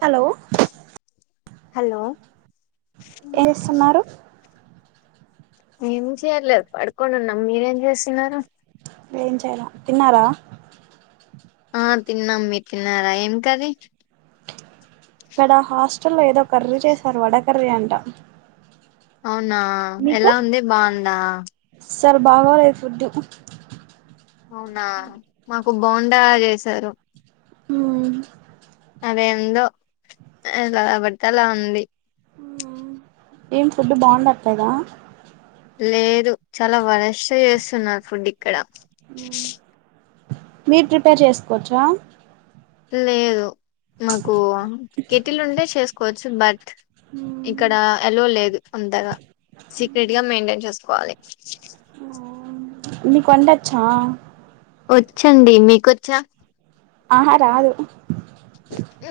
Hello hello ఏమ్ చేస్తున్నారు ఎమ్ చేయట్లేదు పడుకొని ఉన్నం మీరేం చేస్త చిన్నారు ఏం చేయలే తిన్నారా ఆ తిన్నాం మీరు తిన్నారా ఏం కరీ ఇక్కడ హాస్టల్లో ఏదో కర్రి చేశారు వాడ కర్రి అంటా అవునా ఎలా ఉంది బావుందా అస్సల్ బాగోలేదు ఫుడు అవునా మాకు బోండా చేసారు హు అదేందో ఎలా బట్టలా ఉంది ఏం ఫుడ్ బావుండట్లేదా లేదు చాలా వారెస్టు చేస్తున్నారు ఫుడ్ ఇక్కడ మీర్ ప్రిపేర్ చేసుకోవచ్చా లేదు మాకు కేటిల్ ఉంటే చేసుకోవచ్చు బట్ ఇక్కడ ఎలో లేదు అంతగా సీక్రెట్గా మెయింటైన్ చేసుకోవాలి మీకు వండచ్చా వచ్చండి మీకు ఒచ్చా ఆహా రాదు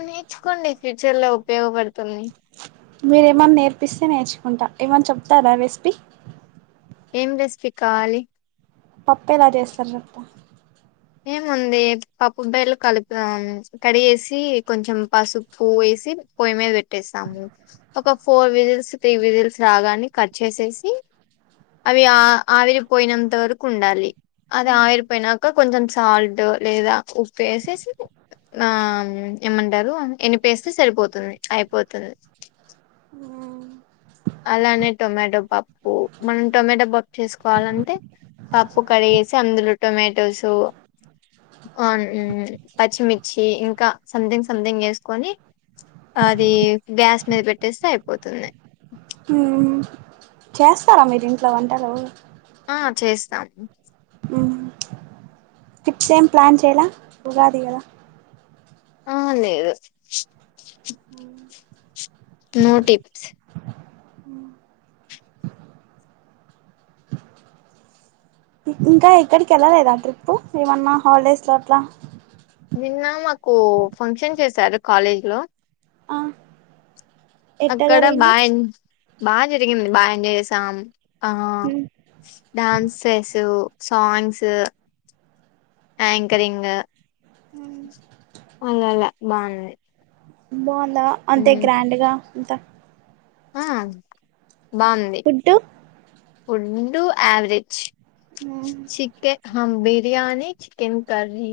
మీ చ్చుకోండి ఫ్యూచర్ లో ఉపయోగపడుతుంది మీరేమన్న నేర్పిస్తే నేర్చుకుంటా ఏమన్న చెప్తారా రెసిపీ ఏం రెసిపీ కావలి పప్పు ఎలా చేస్తారు చెప్త ఏముంది పప్పు బెల్ కలిపి ఆమ్ కడిగేసి కొంచం పసుపు వేసి పొయ్యి మీద పెట్టేస్తాము ఒక ఫోర్ విజిల్స్ త్రీ విజిల్స్ రాగానే కట్ చేసేసి అవి ఆ ఆవిరిపోయినంత వరకు ఉండాలి అది ఆవిరిపోయినాక కొంచం సాల్ట్ లేదా ఉప్పు వేసేసి ఆ ఏమంటారు ఎనిపేస్తే సరిపోత్ తుంది అయిపోతుంది అలానే టొమాటో పప్ ఓ మనం టొమాటో పప్ చేసుకోవాలంటే పప్పు కడిగేసి అందులో టొమాటోస్ ఆ మ్ పచ్చిమిర్చి ఇంకా సంథింగ్ సంథింగ్ ఏసుకొని అది గ్యాస్ మీద పెట్టేస్తే అయిపోతుంది హు చేస్తారా మీరు ఇంట్లో వంటలు ఆ చేస్తాం మ్మ్ ట్రిప్స్ ఏం ప్లాన్ చేయలే ఉగాది కదా ఆ లేదు నోటిప్స్ ఉ ఇంకా ఎక్కడికేళ్ళలేదా ట్రిప్పు ఏమన్నా హాలిడేస్ లో అట్లా నిన్న మాకు ఫంక్షన్ చేశారు కాలేజ్ లో ఆ ఎట్ట అక్కడ జరిగింది బాయిన్ బాగా జరిగింది బాయి జయ్ చేసాం ఆ డ్యాన్స్ సేస్ సాంగ్స్ యాంకరింగ్ ఇంగల బాగుంది మోనా ఇ అంతే మ్ గ్రాండ్ గా ఉంటా ఆ బాగుంది ఫుడ్డు ఉండు యావరేజ్ చికెన్ ఆ biryani chicken curry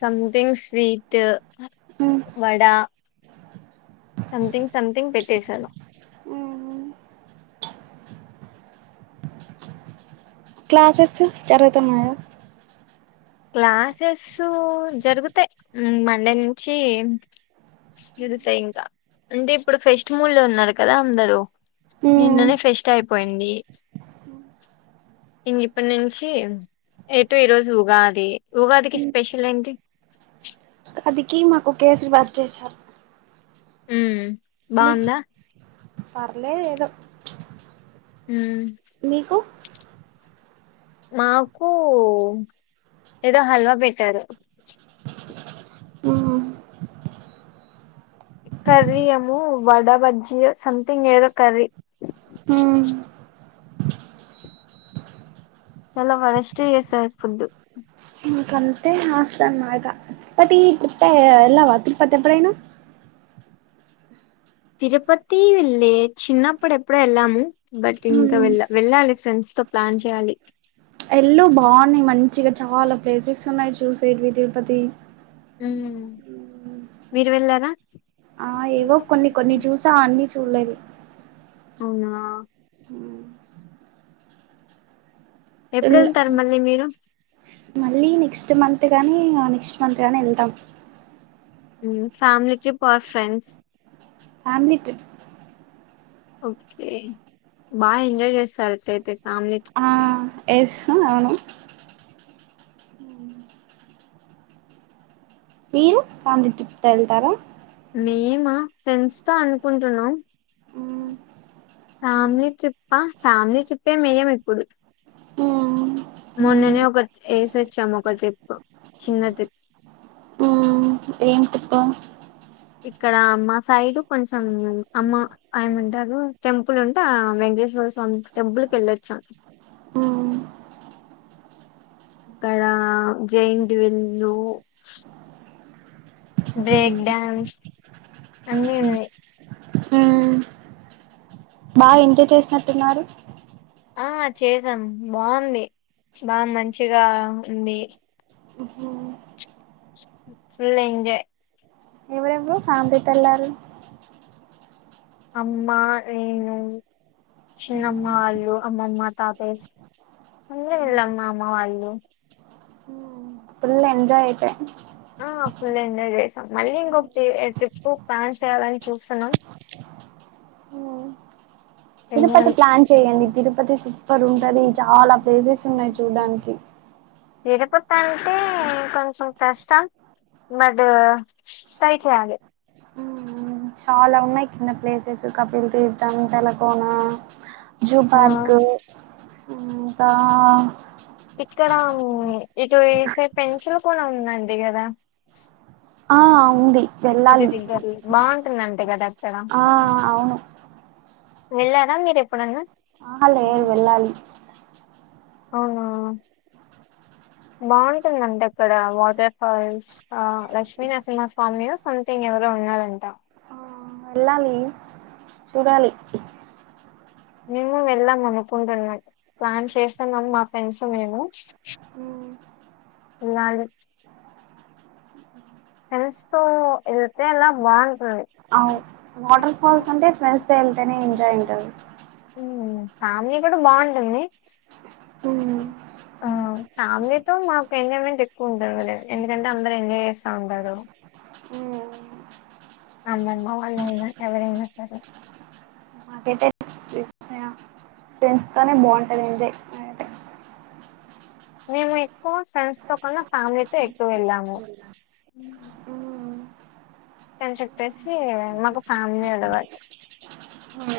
something sweet vada something something పెట్టేశారు క్లాసెస్ జరుగుతున్నాయ క్లాసెస్ జరుగుతాయి మండే నుంచి జరుగుతాయి ఇంకా అంటే ఇప్పుడు ఫెస్ట్ మూల్ లో ఉన్నారు కదా అందరుూ నిన్ననే ఫెస్ట్ అయిపోయింది ఇంగ ఇప్పటి నుంచి ఎ టటు ఈ రోజు ఉఊగా ది ఉగాది కి స్పెషల్ ఎంటి అదికి మాకు కేసిర్ బాద్ చేశారు మ్మ్ బాగుందా పర్లే ఏదో మ్మ్ మీకు మాకు ఏదో హల్వా పెట్టారు మ్మ్ కర్రీ ఏమో వడా బజ్జీ సథింగ్ ఏదో కర్రీ ఉమ్ చాలా వరెస్ట్ గా చేసారు ఫుడ్ క అంతే ఇంగ హాస్టల్ అనమాట తే ఎల్లావా తిరుపతి ఎప్పుడైనా తిరుపతి ఇల్ ఏ చిన్నప్పుడు ఎప్పుడే వెళ్ళాము బట్ ఇంకా మ్మ్ వెళ్ వెళ్ళాలి ఫ్రెండ్స్ తో ప్లాన్ చేయాలి ఎల్లు చూసేకి తిరుపతి మ్మ్ మీరు వెళ్ళారా ఆ ఏవో కొన్ని కొన్ని చూసా అన్ని చూడలేదు అవునా ఎప్పుడు వెళ్తారు మళ్ళీ మీరు మళ్ళీ నెక్స్ట్ మంత్ అంతేగాని ఆ నెక్స్ట్ మంత్ గాని వెళ్తాం మ్మ్ ఫ్యామిలీ ట్రిప్ ఆ ఫ్రెండ్స్ ఫ్యామిలీ ట్రిప్ ఓకే బా ఎంజాయ్ చేసారు అట్టయితే ఆ ఎస్ అవును ఊమ్ మీరు ఫ్యామిలీ ట్రిప్ తో వెళ్తారా మేమా ఫ్రెండ్స్ స్తా అనుకుంటున్నాం మ్మ్ ఫ్యామిలీ ట్రిప్ప ఫ్యామిలీ ట్రిప్ ఏం వెయ్యం ఇప్పుడు ఉమ్ మొన్ననే ఒక ఏసొచ్చాము ఒక ట్రిప్పు చిన్న ట్రిప్ మ్మ్ ఏం ట్రిప్పు ఇక్కడ మా సైడు కొంచెం అమ్మ అయమంటారు టెంపుల్ ఉంటే ఆ వెంకటేశ్వర స్వామి టెంపుల్ కెళ్ళొచ్చా మ్మ్ అక్కడ జయింట్విల్ బ్రేక్ డాన్స్ అన్ని ఉన్నాయి మ్మ్ బాగా ఎంజాయ్ చేసినట్టున్నారు ఆ చేసాం బాగుంది బా మంచిగా ఉంది ఓ హో ఫుల్ ఎంజాయ్ ఎవరెవరు ఫ్యామిలీతో వెళ్లారు అమ్మ నేను చిన్నమ్మ వాళ్ళు అమ్మమ్మ తాతయ్యా అందరూ వెళ్లాం మా అమ్మ వాళ్ళు ఫుల్ ఎంజాయ్ అయితే ఆ ఫుల్ ఎంజాయ్ చేశాం మళ్ళీ ఇంకొకటి ట్రిప్పు ప్లాన్ చేయాలని చూస్తున్నాం తిరుపతి చెయ్యాలి ప్లాన్ చెయ్యండి తిరుపతి సూపర్ ఉంటది చాలా ప్లేసెస్ ఉన్నాయి చూడ్డానికి తిరుపతి అంటే కొంచెం కష్టం బట్ ట్రై చేయాలి చాలా ఉన్నాయి కింద ప్లేసెస్ కపిలతీర్థం తలకోన జూ ఆ పార్కు ఇంకా ఇక్కడ ఇటు వేసే పెన్సిల్స్ కూడా ఉంది అంటి కదా ఆ ఉంది తిరుపతి వెళ్ళాలి దగ్గరలో బాగుంటుందంట కదా అక్కడ ఆ అవును వెళ్ళారా మీరు ఎప్పుడన్నా ఆహా లేదు వెళ్ళాలి అవునా బావుంటుంది అంట అక్కడ వాటర్ ఆ లక్ష్మీనరసింహస్వామియో సమ్థింగ్ ఎవరో ఉన్నారంట ఆ వెళ్ళాలి చూడాలి మేము వెళ్ళాం అనుకుంటున్నాం. ప్లాన్ చేస్తన్నాము మా ఫ్రెండ్స్ మేము ఉమ్ వెళ్ళాలి. ఫ్రెండ్స్ తో ఎలితేన బాగుంటుంది. ఔ వాటర్ ఫాల్స్ అంటే ఫ్రెండ్స్తో వెళ్తేనే ఎంజాయ్ ఉంటది మ్మ్ ఫ్యామిలీ కూడా బాగుంటుంది. ఆ ఫ్యామిలీతో మాకు ఎంజాయ్మెంట్ ఎక్కువ ఉంటది కద. ఎందుకంటే అందరు ఎంజాయ్ చేస్తాం కదా. వాళ్ళ అమ్మ వాళ్ళు అయిన ఎవ్వరైన సరే నాకైతే ఫ్రెండ్స్ తోనే బాగుంటది ఎంజాయ్ ఎ మిమేక్ హ్ ఫ్రెండ్స్ తో కన్నా ఫ్యామిలీతో ఎక్కువ వెల్లాము. ఫ్రెండ్షిప్ చేసి మాకు ఫ్యామిలీ అలవాటు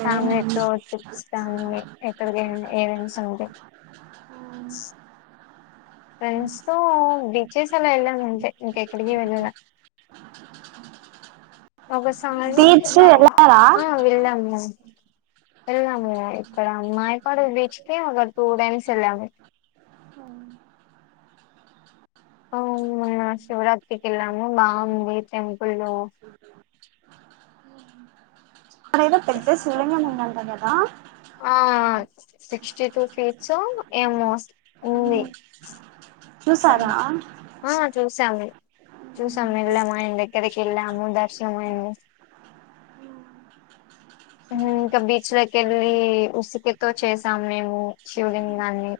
ఫ్యామిలీతో ట్రిప్స్ కాని ఎక్కడికెని ఏమైంది సంగతి ఫ్రెండ్స్ తొ బీచెస్ అలా వెళ్ళాము. అంతే ఇంకెక్కడికి వెళ్ళలా ఒకసారి బీచ్ వెళ్ళారా హా వెళ్ళాము వెళ్ళాము ఇక్కడ మాయకాడ్ బీచ్ అంతే ఒక టూ టైమ్స్ వెళ్ళాము. అవును మొన్న శివరాత్రికి వెళ్ళాము బాగుంది టెంపుల్లు అది ఏదో పెద్ద శివలింగం ఉందంట కదా. ఆ ఉ సిక్స్టీ ఎత్ ఫీట్ సో ఏమో వస్ ఉంది చూసారా చూసాను ఆ చూసాను చూసాం వెళ్ళాము. ఆయన దగ్గర కి వెళ్ళాము. దర్శనం అయింది. హ్మ్ ఇంకా బీచ్ లోకి వెళ్ళి ఇసకతో చేసాం మేము శివలింగాన్ని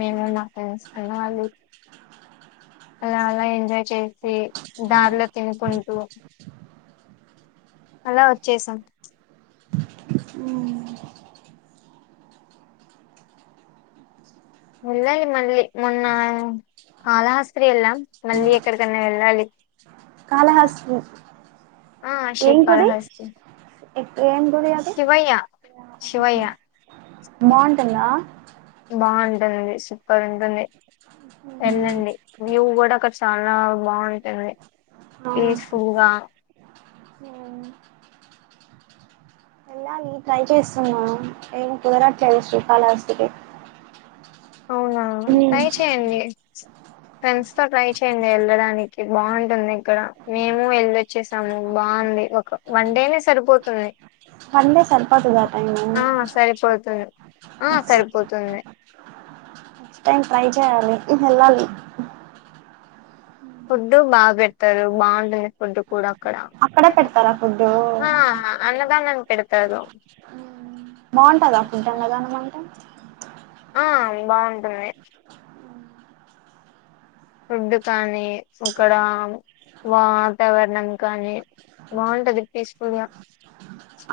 మేము నాకు ఫ్రెండ్స్ అయినవాళ్ అలా అలా ఎంజాయ్ చేసి దారిలో తినుకుంటూ అలా ఒచ్చేసాం వెళ్లాలి మళ్ళి మొన్న కాళహాస్త్రీ వెళ్ళాం. మళ్ళీ ఎక్కడికన్నా వెళ్ళాలి. కాళహస్తి ఆ శ్రీ ఏం గుడి కాళహాస్తి. ఏం గ్ శివయ్య శివయ్య బాగుంటుందా బాగుంటదండి శివ్ పర్ ఉంటుంది ఎళ్ళండి వ్యువ్ కూడా అక్కడ చాన ఆ బాగుంటది కేజ్ ఫువ్వా ని ట్రై చేస్తున్నా ఏం కుదరట్ లేదు శ్రీ కాలహస్తికి అవునా ఉమ్ ట్రై చేయండి ఫ్రెండ్స్ తో ట్రై చేయండి. వెళ్ళడానికి బాగుంటుంది. ఇక్కడ మేము వెల్లోచ్చేసాము. బాగుంది ఒక వన్ డేనే సరిపోతుంది. వన్ డే సరిపొతదా టైము ఆ సరిపోతుంది ఆ సరిపోతుంది నెక్స్ట్ టైమ్ ట్రై చేయాలి యెళ్ళాలి ఫుడ్డు బాగ్ బెడతారు బాగుంటుంది ఫుడ్డు కూడా అక్కడ అక్కడే పెడతారా ఫుడ్డు ఆ అన్నదానం పెడతారు బాగుంటదా ఫుడ్ అన్నదానం అంటే ఆ బాగుంటుంది ఫుడ్డు కానీ అక్కడ వాతావరణం కానీ బాగుంటది పీస్ఫుల్గా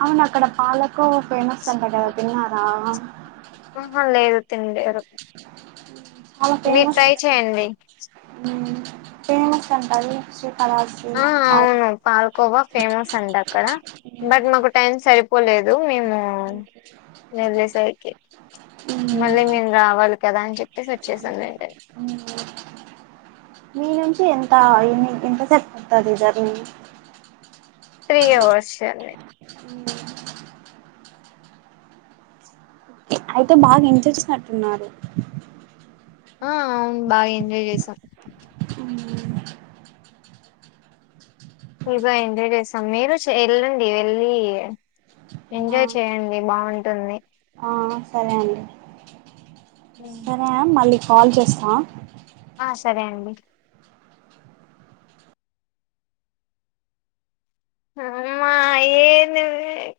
అవును అక్కడ పాలకోవ ఫేమస్ అంట కదా తిన్నారా ఆహా లేదు తిన్లే ఎర్ చాలా ఫేమస్ అంట గా ఉ ఫేమస్ అంట అది చుప్ కాలహస్తి అయి ఉంటది ఫండ్ అక్కడ బట్ మాకు టైం సరిపోలేదు మేము వెళ్ళే సరికి మళ్ళీ మేము రావాలి కదా అని చెప్పేస్ వచ్చేసాం వెంటనే ఇనుంచి ఎంత ఎన్ని ఎంత సేప్ పడతది జర్నీ త్రిఅవర్స్ అయితే బాగా ఇంటజేసినట్టున్నారు ఆ అవున్ బాగా ఎంజాయ్ జేసాం ఉ ఫ్రి బోయింగ్ ఎంజాయ్ చేసాం మీరు వెళ్ళండి వెళ్ళి ఎంజాయ్ ఆ చేయండి బాగుంటుంది ఆ సరే అండి ఉమ్. సరే గాన్ మళ్ళి చెస్ కాల్ చెస్తా ఆ సరే అండి అమ్మా ఏంది ఉ